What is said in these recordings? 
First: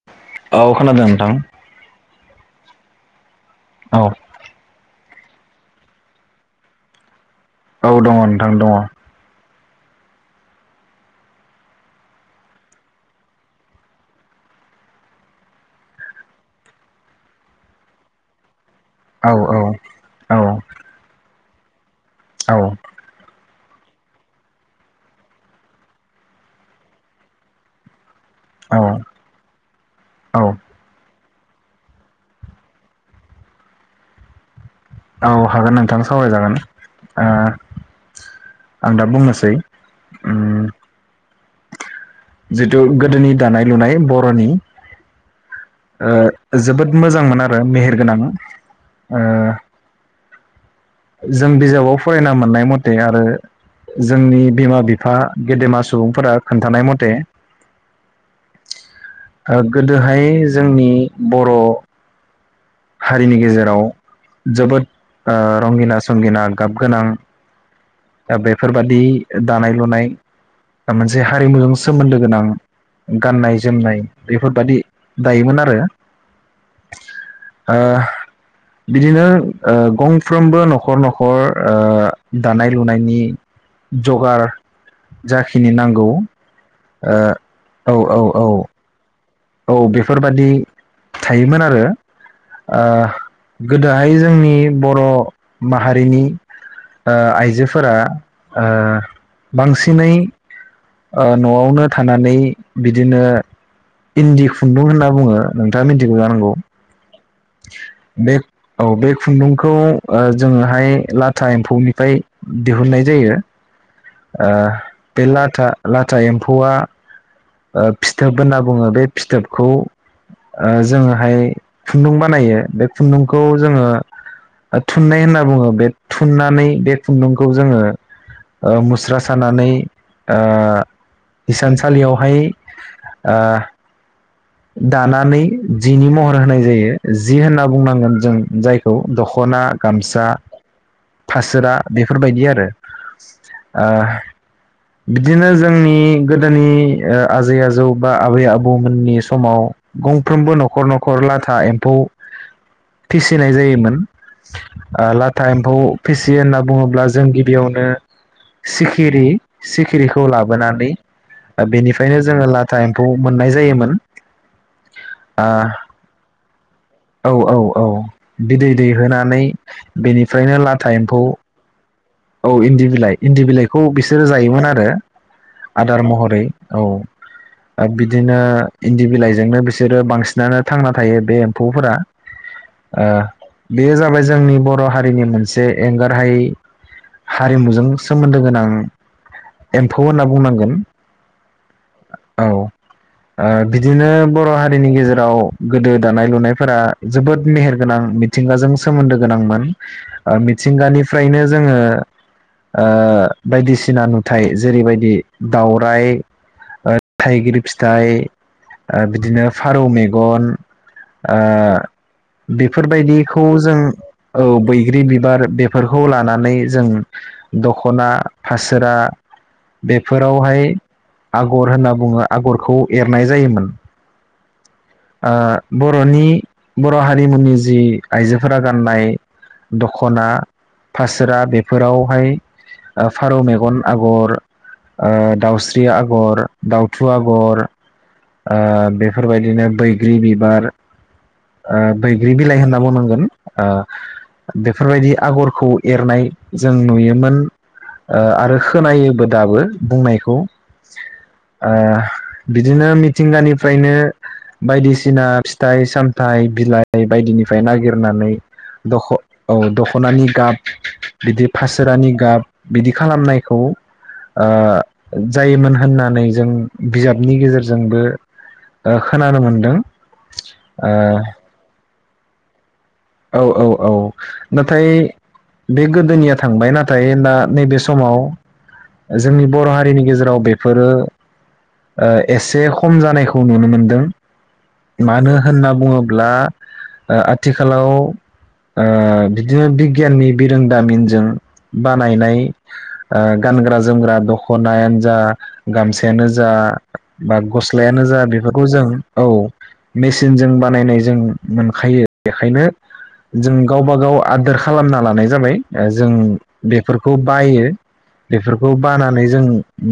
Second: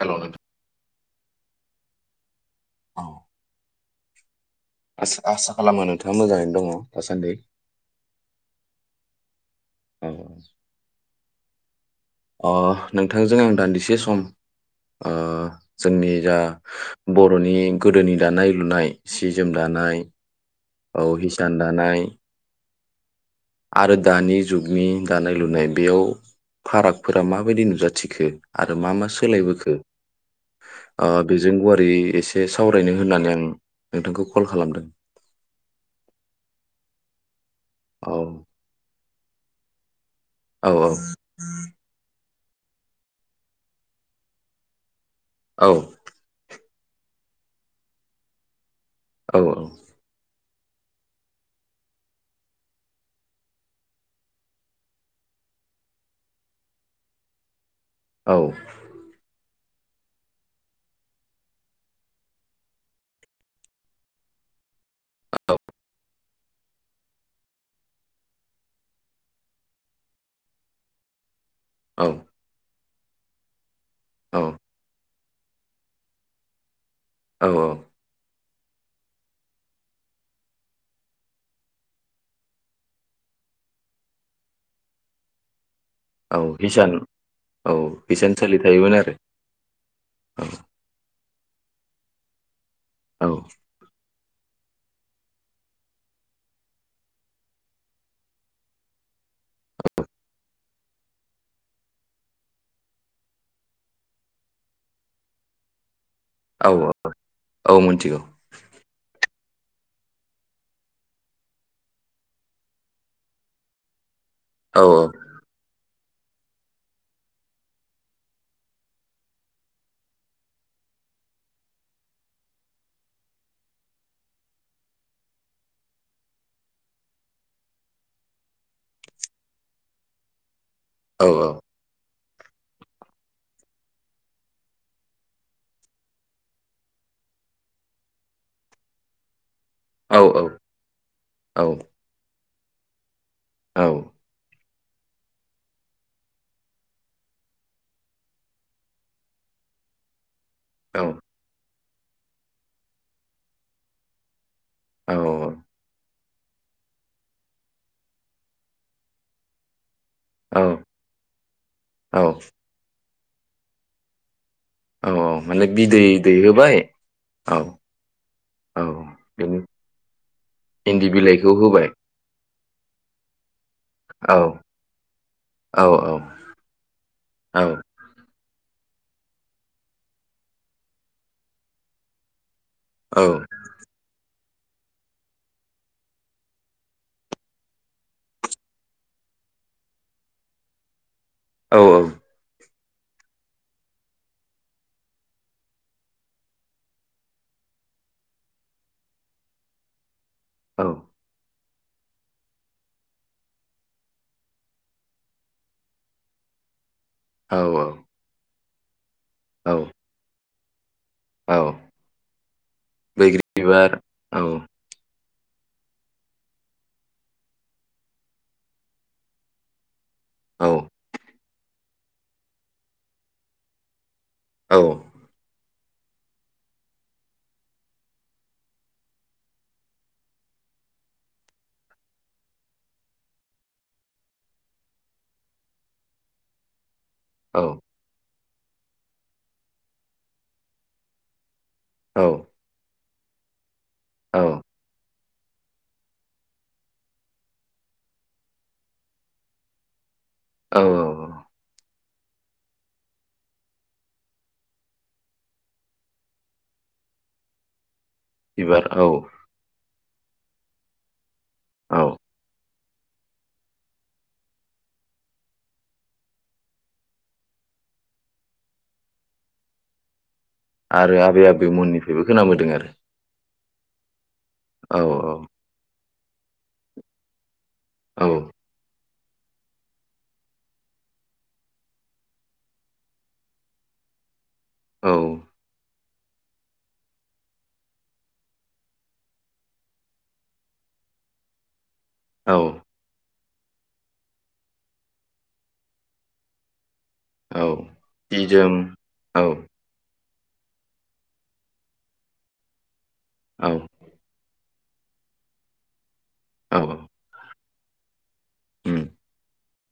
हेल' नोंथां औ खोनादों नोंथां औ औ आस-आस-आसा खालामो नोंथाङा मोजाङैनो दङ दासान्दि । औ दङ' नोंथां दङ' औ अह नोंथांजों आं दान्दिसे सम ओ जोंनि जा बरनि गोदोनि दानाय लुनाय सि औ जोम औ दानाय औ हिसान दानाय [unintelligible] आरो दानि जुगनि दानाय लुनाय बेयाव फारागफोरा माबायदि नुजाथिखो? आरो मा मा औ सोलायबोखो औ ओ बेजों गुवारै एसे सावरायनो होननानै आं नोंथांखौ कल खालामदों। औ हागोन नोंथां सावरायजागोन। ओ औ आं दा बुंनौसै जै औ औ जिथु गोदोनि दानाय लुनाय बर'नि औ ओ जोबोद मोजांमोन आरो मेहेर गोनां। औ औ जों बिजाबाव फरायना मोननाय मटे आरो जोंनि बिमा बिफा गेदेमा सुबुंफोरा खोन्थानाय मथे औ गोदोहाय जोंनि बर हारिनि गेजेराव जोबोद ओ रंगिना संगिना गाब गोनां दा बेफोरबादि दानाय लुनाय ओ मोनसे हारिमुजों औ सोमोन्दो गोनां गाननाय ज जोमनाय औ बेफोरबादि दायोमोन आरो औ ओ औ बिदिनो गंफ्रोमबो न'खर न'खर ओ दानाय लुनायनि जगार जाखिनि नां औ इसान औ इसानसलि थायोमोन आरो। औ बेफोरबादि थायोमोन आरो ओ औ गोदोहाय जो जोंनि बर‌' माहारिनि ओ आइजोफोरा बांसिनै ओ न'आवनो थानानै बिदिनो इन्दि खुन्दुं होनना बुङो नोंथाङा मोनथि [unintelligible] जानांगौ औ औ औ मिथिगौ बे औ बे खुन्दुं खौ ओ जोङोहाय लाथा एम्फौनिफाय दिहुननाय जायो। ओ औ बे लाथा लाथा एम्फौआ ओ फिथोब होनना बुङो बे फिथोबखौ ओ जोङोहाय खुन्दुं बानायो बे खुन्दुंखौ जोङो थुननाय होनना बुङो बे थुननानै बे खुन्दुंखौ जोङो ओ मुस्रा सानानै ओ औ हिसानसालियाव हाय आ दानानै जिनि महर होनाय जायो जि होनना बुंनांगोन जों जायखौ दख'ना औ गामसा औ फासोरा बेफोरबायदि आरो औ [unintelligible] ओ बिदिनो जोंनि गोदोनि ओ आजै आजौ बा आबै आबौमोननि स समाव गं फ्रोमबो नखर नखर लाथा एम फौ फिसिनाय जायोमोन ओ लाथा एम्फौ फिसि होनना बुङोब्ला जों गिबियावनो सिखिरि सिख खिरिखौ औ लाबोनानै ओ बेनिफ्रायनो औ जोङो लाथा एम खौ मोननाय जायोमोन। औ आ माने बिदै दैहोबाय औ औ औ बिदै औ दै होनानै बेनि बेनिफ्रायनो लाथा इन्दि एम्फौ बिलाइखौ होबाय औ इन्दि बिलाइ इन्दि इन्दि बिलाइ बिलाइखौ बिसोरो औ जायोमोन आरो औ आदार महरै औ औ बिदिनो इन्दि बिलाइजोंनो बिसोरो बांसिनानो थांना थायो बे एम्फौफोरा ओ औ बेयो जाबाय जोंनि बर' हारिनि मोनसे एंगारहायै हारिमुजों सोमोन्दो गोनां एम्फौ होनना बुंनांगोन। औ औ ओ बिदिनो बर' हारिनि गेजेराव गोदो दानाय लुनायफोरा जोबोद मेहेरगोनां मिथिंगाजों सोमोन्दो गोनांमोन ओ मिथिंगानिफ्रायनो जोङो ओ बायदिसिना नुथाय जेरैबायदि दावराय ओ औ थाइगिर फिथाइ ओ बिदिनो औ फारौ मेगन आ औ बैग्रि बेफोरबायदिखौ जों बिबार औ बैग्रि बिबार। बेफोरखौ लानानै जों दख'ना फासोरा बे फोरावहाय औ आगर होनना बुङो। आगरखौ एरनाय जायोमोन औ आ बर'नि बर' हारिमुनि जि आइजोफोरा गाननाय दखना फासोरा बेफोरावहाय ओ फारौ मेगन आगर ओ दाउस्रि आगर दाउ। थु औ आगर ओ बेफोरबायदिनो बैग्रि बिबार ओ बैग्रि बिलाइ होनना बुंनांगोन औ औ बेफोर बायदि आगरखौ एरनाय जों नुयोमोन आरो खोनायोबो दाबो बुंनाय खौ औ आ बिदिनो मिथिंगानिफ्रायनो बायदिसिना फिथाइ साम थाइ बिलाइ बायदिनिफ्राय नागिर गाननानै बिबार औ द'ख औ दख' खनानि गाब बिदि फासोरानि गाब बिदि खालामनायखौ ओ जायोमोन होननानै जों बिजाबनि गेजेरजोंबो ओ खोनानो मोनदों आरो आबै आबैमोननि फा बेबो खोनाबोदों आरो औ औ औ नाथाय औ बे गोदोनि थांबाय नाथाय दा नैबे समाव जोंनि बर' हारिनि गेजेराव बेफोरो ओ एसे खम जानायखौ नुनो मोनदों औ मानो होनना बुङोबा ब्ला आथिखालाव ओ बिदिनो बिगियाननि बिरोंदामिनजों बानायनाय औ आ गानग्रा जोमग्रा दख'नायानो जा गामसायानो जा जा बा औ गस्लायानो जा जि बेफोरखौ जोम जों औ मेसे सिनजों बानायनाय जों मोनखायो बेखायनो जों औ गावबा गाव आदोर खालामना लानाय जाबाय ओ जों औ बेफोरखौ बायो बेफोरखौ उम बानानै जों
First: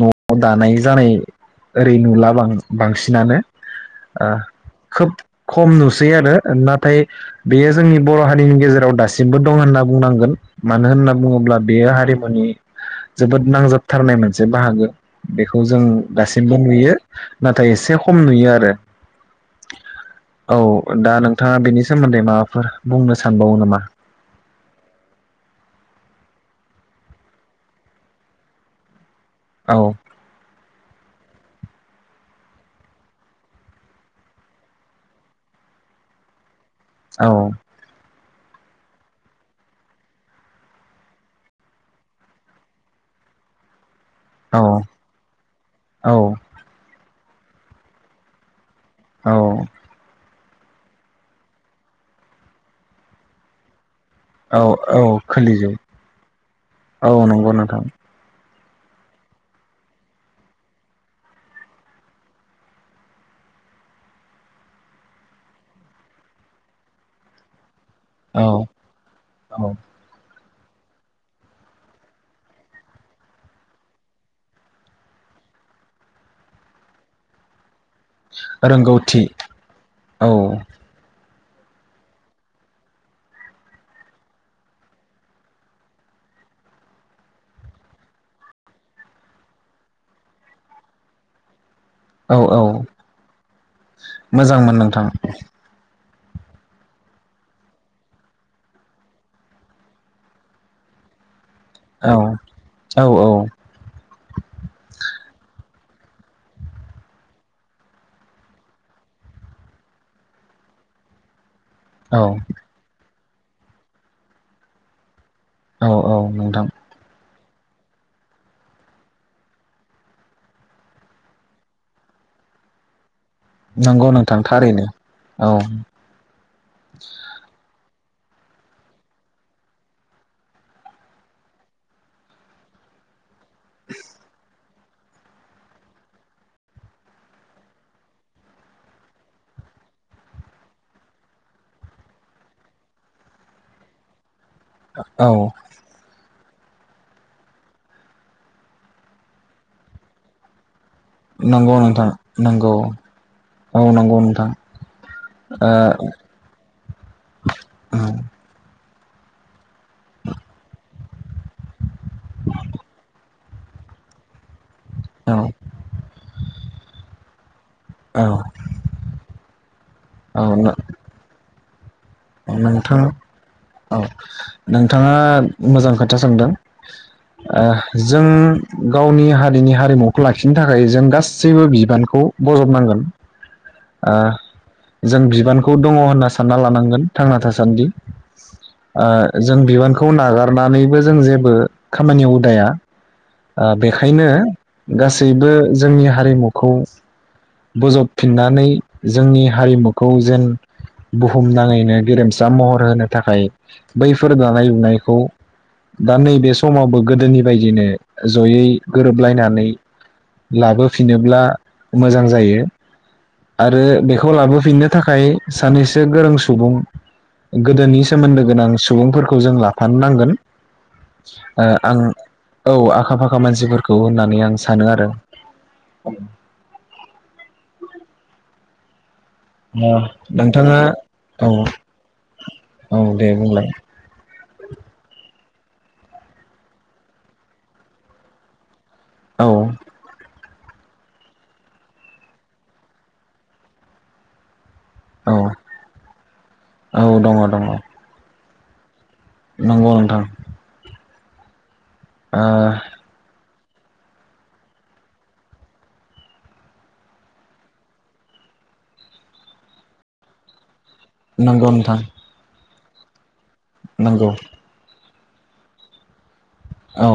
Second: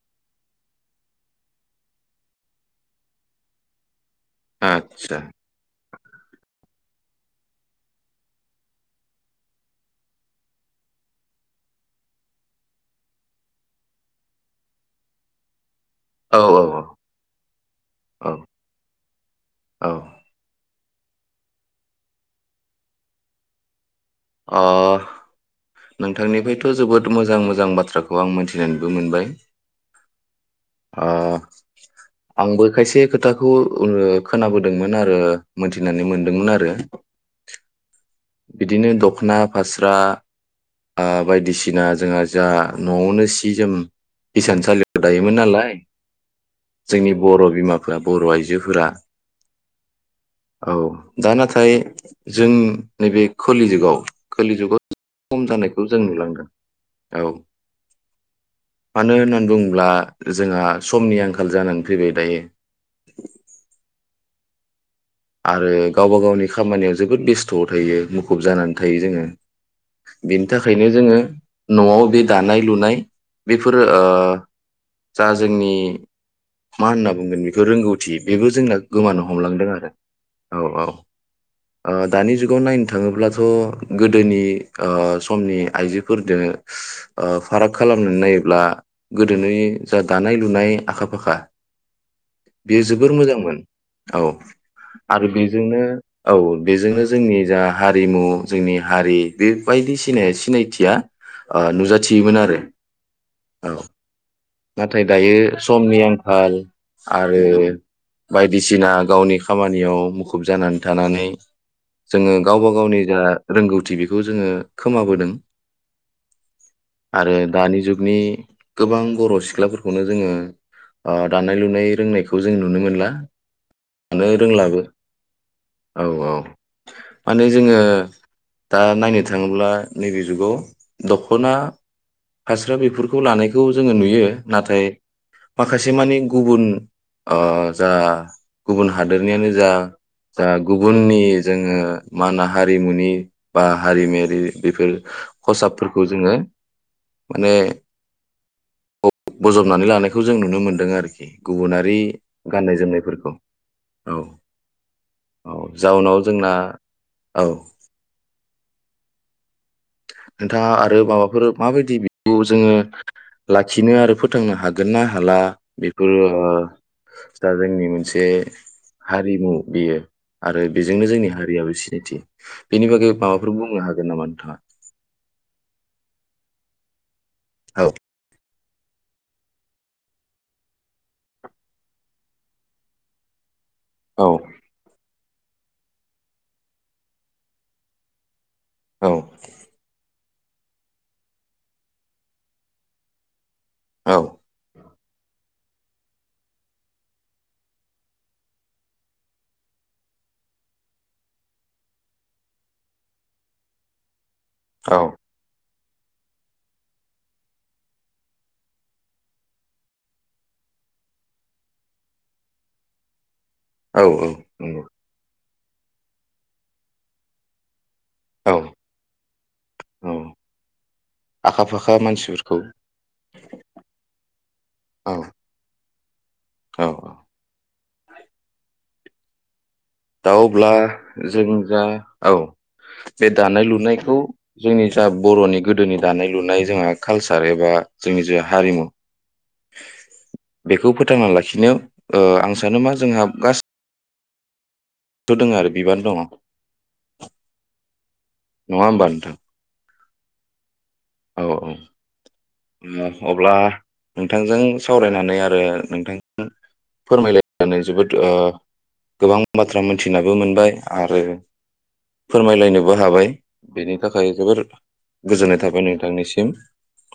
न'आव दानाय जानाय ओरै नुला बांसिनानो। ओ खोब आदसा खम नुस सै आरो नाथाय बेयो जोंनि बर' हारिनि गेजेराव दासिमबो दं होनना बुंनांगोन मानो होनना बुङोब्ला बेयो हारिमुनि जोबोद नांजाबथारनाय मोनसे बाहागो बेखौ जों औ दासिमबो नुयो नाथाय एसे खम नुयो आरो औ औ। दा नोंथाङा बेनि सोमोन्दै माबाफोर बुंनो सानबावो नामा अ' नोंथांनिफ्रायथ' जोबोद मोजां मोजां बाथ्राखौ आं मिथिनानैबो मोनबाय। औ अ आंबो खायसे खोथाखौ ओ खोनाबोदोंमोन आरो मोनथिनानै मोनदोंमोन आरो। औ बिदिनो दख'ना फास्रा ओ बायदिसिना जोंहा जा न'आवनो सि जोम औ इसानसालियाव दायोमोन नालाय औ जोंनि बर' बिमाफ्रा बर' आइजोफोरा औ औ दा नाथाय जों नैबे कोलि जुगाव खोलि औ जुगाव औ खम खोलि जुग जानायखौ जों नुलांदों औ नंगौ नोंथां मानो होननानै बुङोब्ला जोंहा समनि आंखाल जानानै फैबाय दायो आरो गावबा गावनि खामानियाव जोबोद बेस्थ' थायो मुखुब औ जानानै थायो जोङो औ बि बिनि थाखायनो जोङो न'आव बे दानाय लुनाय बेफोरो जा जोंनि मा होनना बुंगोन बेफोर रोंगौथि थि बेबो जोंना गोमानो रोंगौथि हमलांदों आरो औ औ औ ओ दानि जुगाव नायनो थाङोब्लाथ' गोदोनि ओ समनि आइजोफोरदो ओ फाराग खालामनानै नायोब्ला गोदोनि जा दानाय लुनाय आखा फाखा औ औ बेयो जोबोर मोजांमोन औ मोजांमोन नोंथां आरो बेजोंनो औ बेजोंनो जोंनि जा हारिमु जोंनि हारि बेबायदि सिनाय सिनायथिया ओ औ नुजाथियोमोन आरो औ नाथाय दायो समनि आंखाल आरो बायदिसिना गावनि खामानियाव मुखुब जानानै थानानै औ जोङो गावबा गावनि जा रोंगौथि बेखौ जोङो खोमाबोदों औ औ नोंथां आरो दानि जुगनि गोबां बर' सिख्लाफोरखौनो जोङो ओ दानाय लुनाय रोंनायखौ जों नुनो मोनला नंगौ मानो नोंथां रोंलाबो थारैनो औ औ औ माने जोङो दा नायनो थाङोब्ला नैबे जुगाव दख'ना फास्रा बेफोरखौ लानाय बेखौ जोङो नुयो नाथाय माखासे मानि गुबुन जा गुबुन हादोरनियानो जा जा गुबुननि जोङो मा होनो हारिमुनि बा हारिमायारि बेफोर औ खसाबफोरखौ जोङो माने बजबनानै लानायखौ जों नुनो मोनदों आरोखि आरोखि नंगौ गुबुनारि नोंथां नंगौ गाननाय जोमनायफोरखौ औ नंगौ नोंथां औ ओ जाउनाव जोंना औ औ नोंथाङा आरो माबाफोर माबायदि खौ जोङो लाखिनो आरो फोथांनो हा हागोना औ हाला बेबो दा जोंनि मोनसे औ हारिमु बियो आरो बेजोंनो जोंनि हारियाबो सि [unintelligible] औ नोंथां औ नोंथाङा नोंथाङा मोजां खोथा सोंदों [inaudible] औ ओ जों गावनि हारिनि हारिमुखौ लाखिनो थाखाय जों गासैबो बिबानखौ बजबनांगोन ओ औ जों बिबानखौ दङ होनना सानना लानांगोन थांना थासान्दि औ ओ जों बिबानखौ नागार नानैबो जों जेबो खामानियाव उदाया ओ औ बेखायनो गासैबो जोंनि हारिमुखौ बोजबफिननानै जोंनि हारिमुखौ जेन बुहुम नाङैनो गेरेमसा महर होनो थाखाय बै फोर दानाय औ लुनायखौ दा नैबे समावबो गोदोनि बायदिनो जयै गोरोबलायनानै लाबोफिनोब्ला मोजां जायो आरो औ औ बेखौ नंगौ लाबोफिननो थाखाय सानैसो गोरों सुबुं गोदोनि सोमोन्दो औ गोनां सुबुंफोरखौ जों लाफानो औ नांगोन आखा ओ फाखा आं मानसिफोरखौ औ आखा फाखा मानसिफोरखौ होननानै आं सानो आरो औ औ औ ओ दा अब्ला नोंथाङा जों औ जा औ औ दे बे दानाय बुंलाय लुनायखौ जोंनि जा बर'नि गोदोनि दानाय लुनाय जोंहा कालसार एबा जोंनि जा हारिमु औ बेखौ फोथांना लाखिनो ओ आं सानो मा जोंहा गासै औ थ' दोङो आरो बिबान दङ नङा औ दङ दङ होमबा नोंथां नंगौ नोंथां औ औ ओ अब्ला नोंथांजों सावरायनानै आरो नोंथांजों फोरमायलायनानै ओ जोबोद गोबां बाथ्रा मोनथिनाबो मोनबाय आरो नंगौ नोंथां फोरमायलायनोबो बो हाबाय बेनि थाखाय नंगौ जोबोर गोजोननाय थाबाय नोंथां नोंनिसिम औ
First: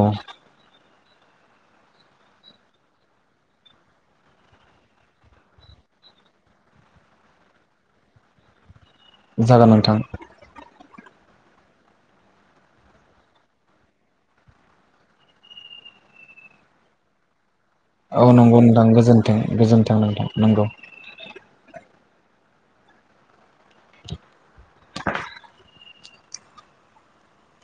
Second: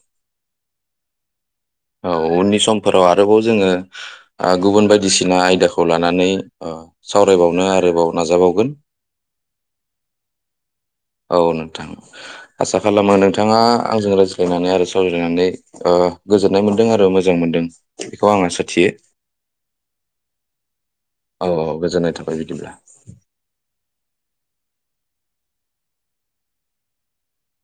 औ उननि समफोराव आरोबाव जोङो ओ गुबुन बायदिसिना आयदाखौ लानानै ओ सावरायबावनो आरोबाव नाजाबावगोन जागोन नोंथां औ नोंथां आसा खालामो नोंथाङा आंजों रायज्लायनानै आरो सावरायायनानै ओ गोजोननाय मोन्दों आरो मोजां मोनदों । औ नंगौ नोंथां गोजोनथों गोजोनथों नोंथां नंगौ । औ औ गोजोननाय थाबाय बिदिब्ला [inaudible]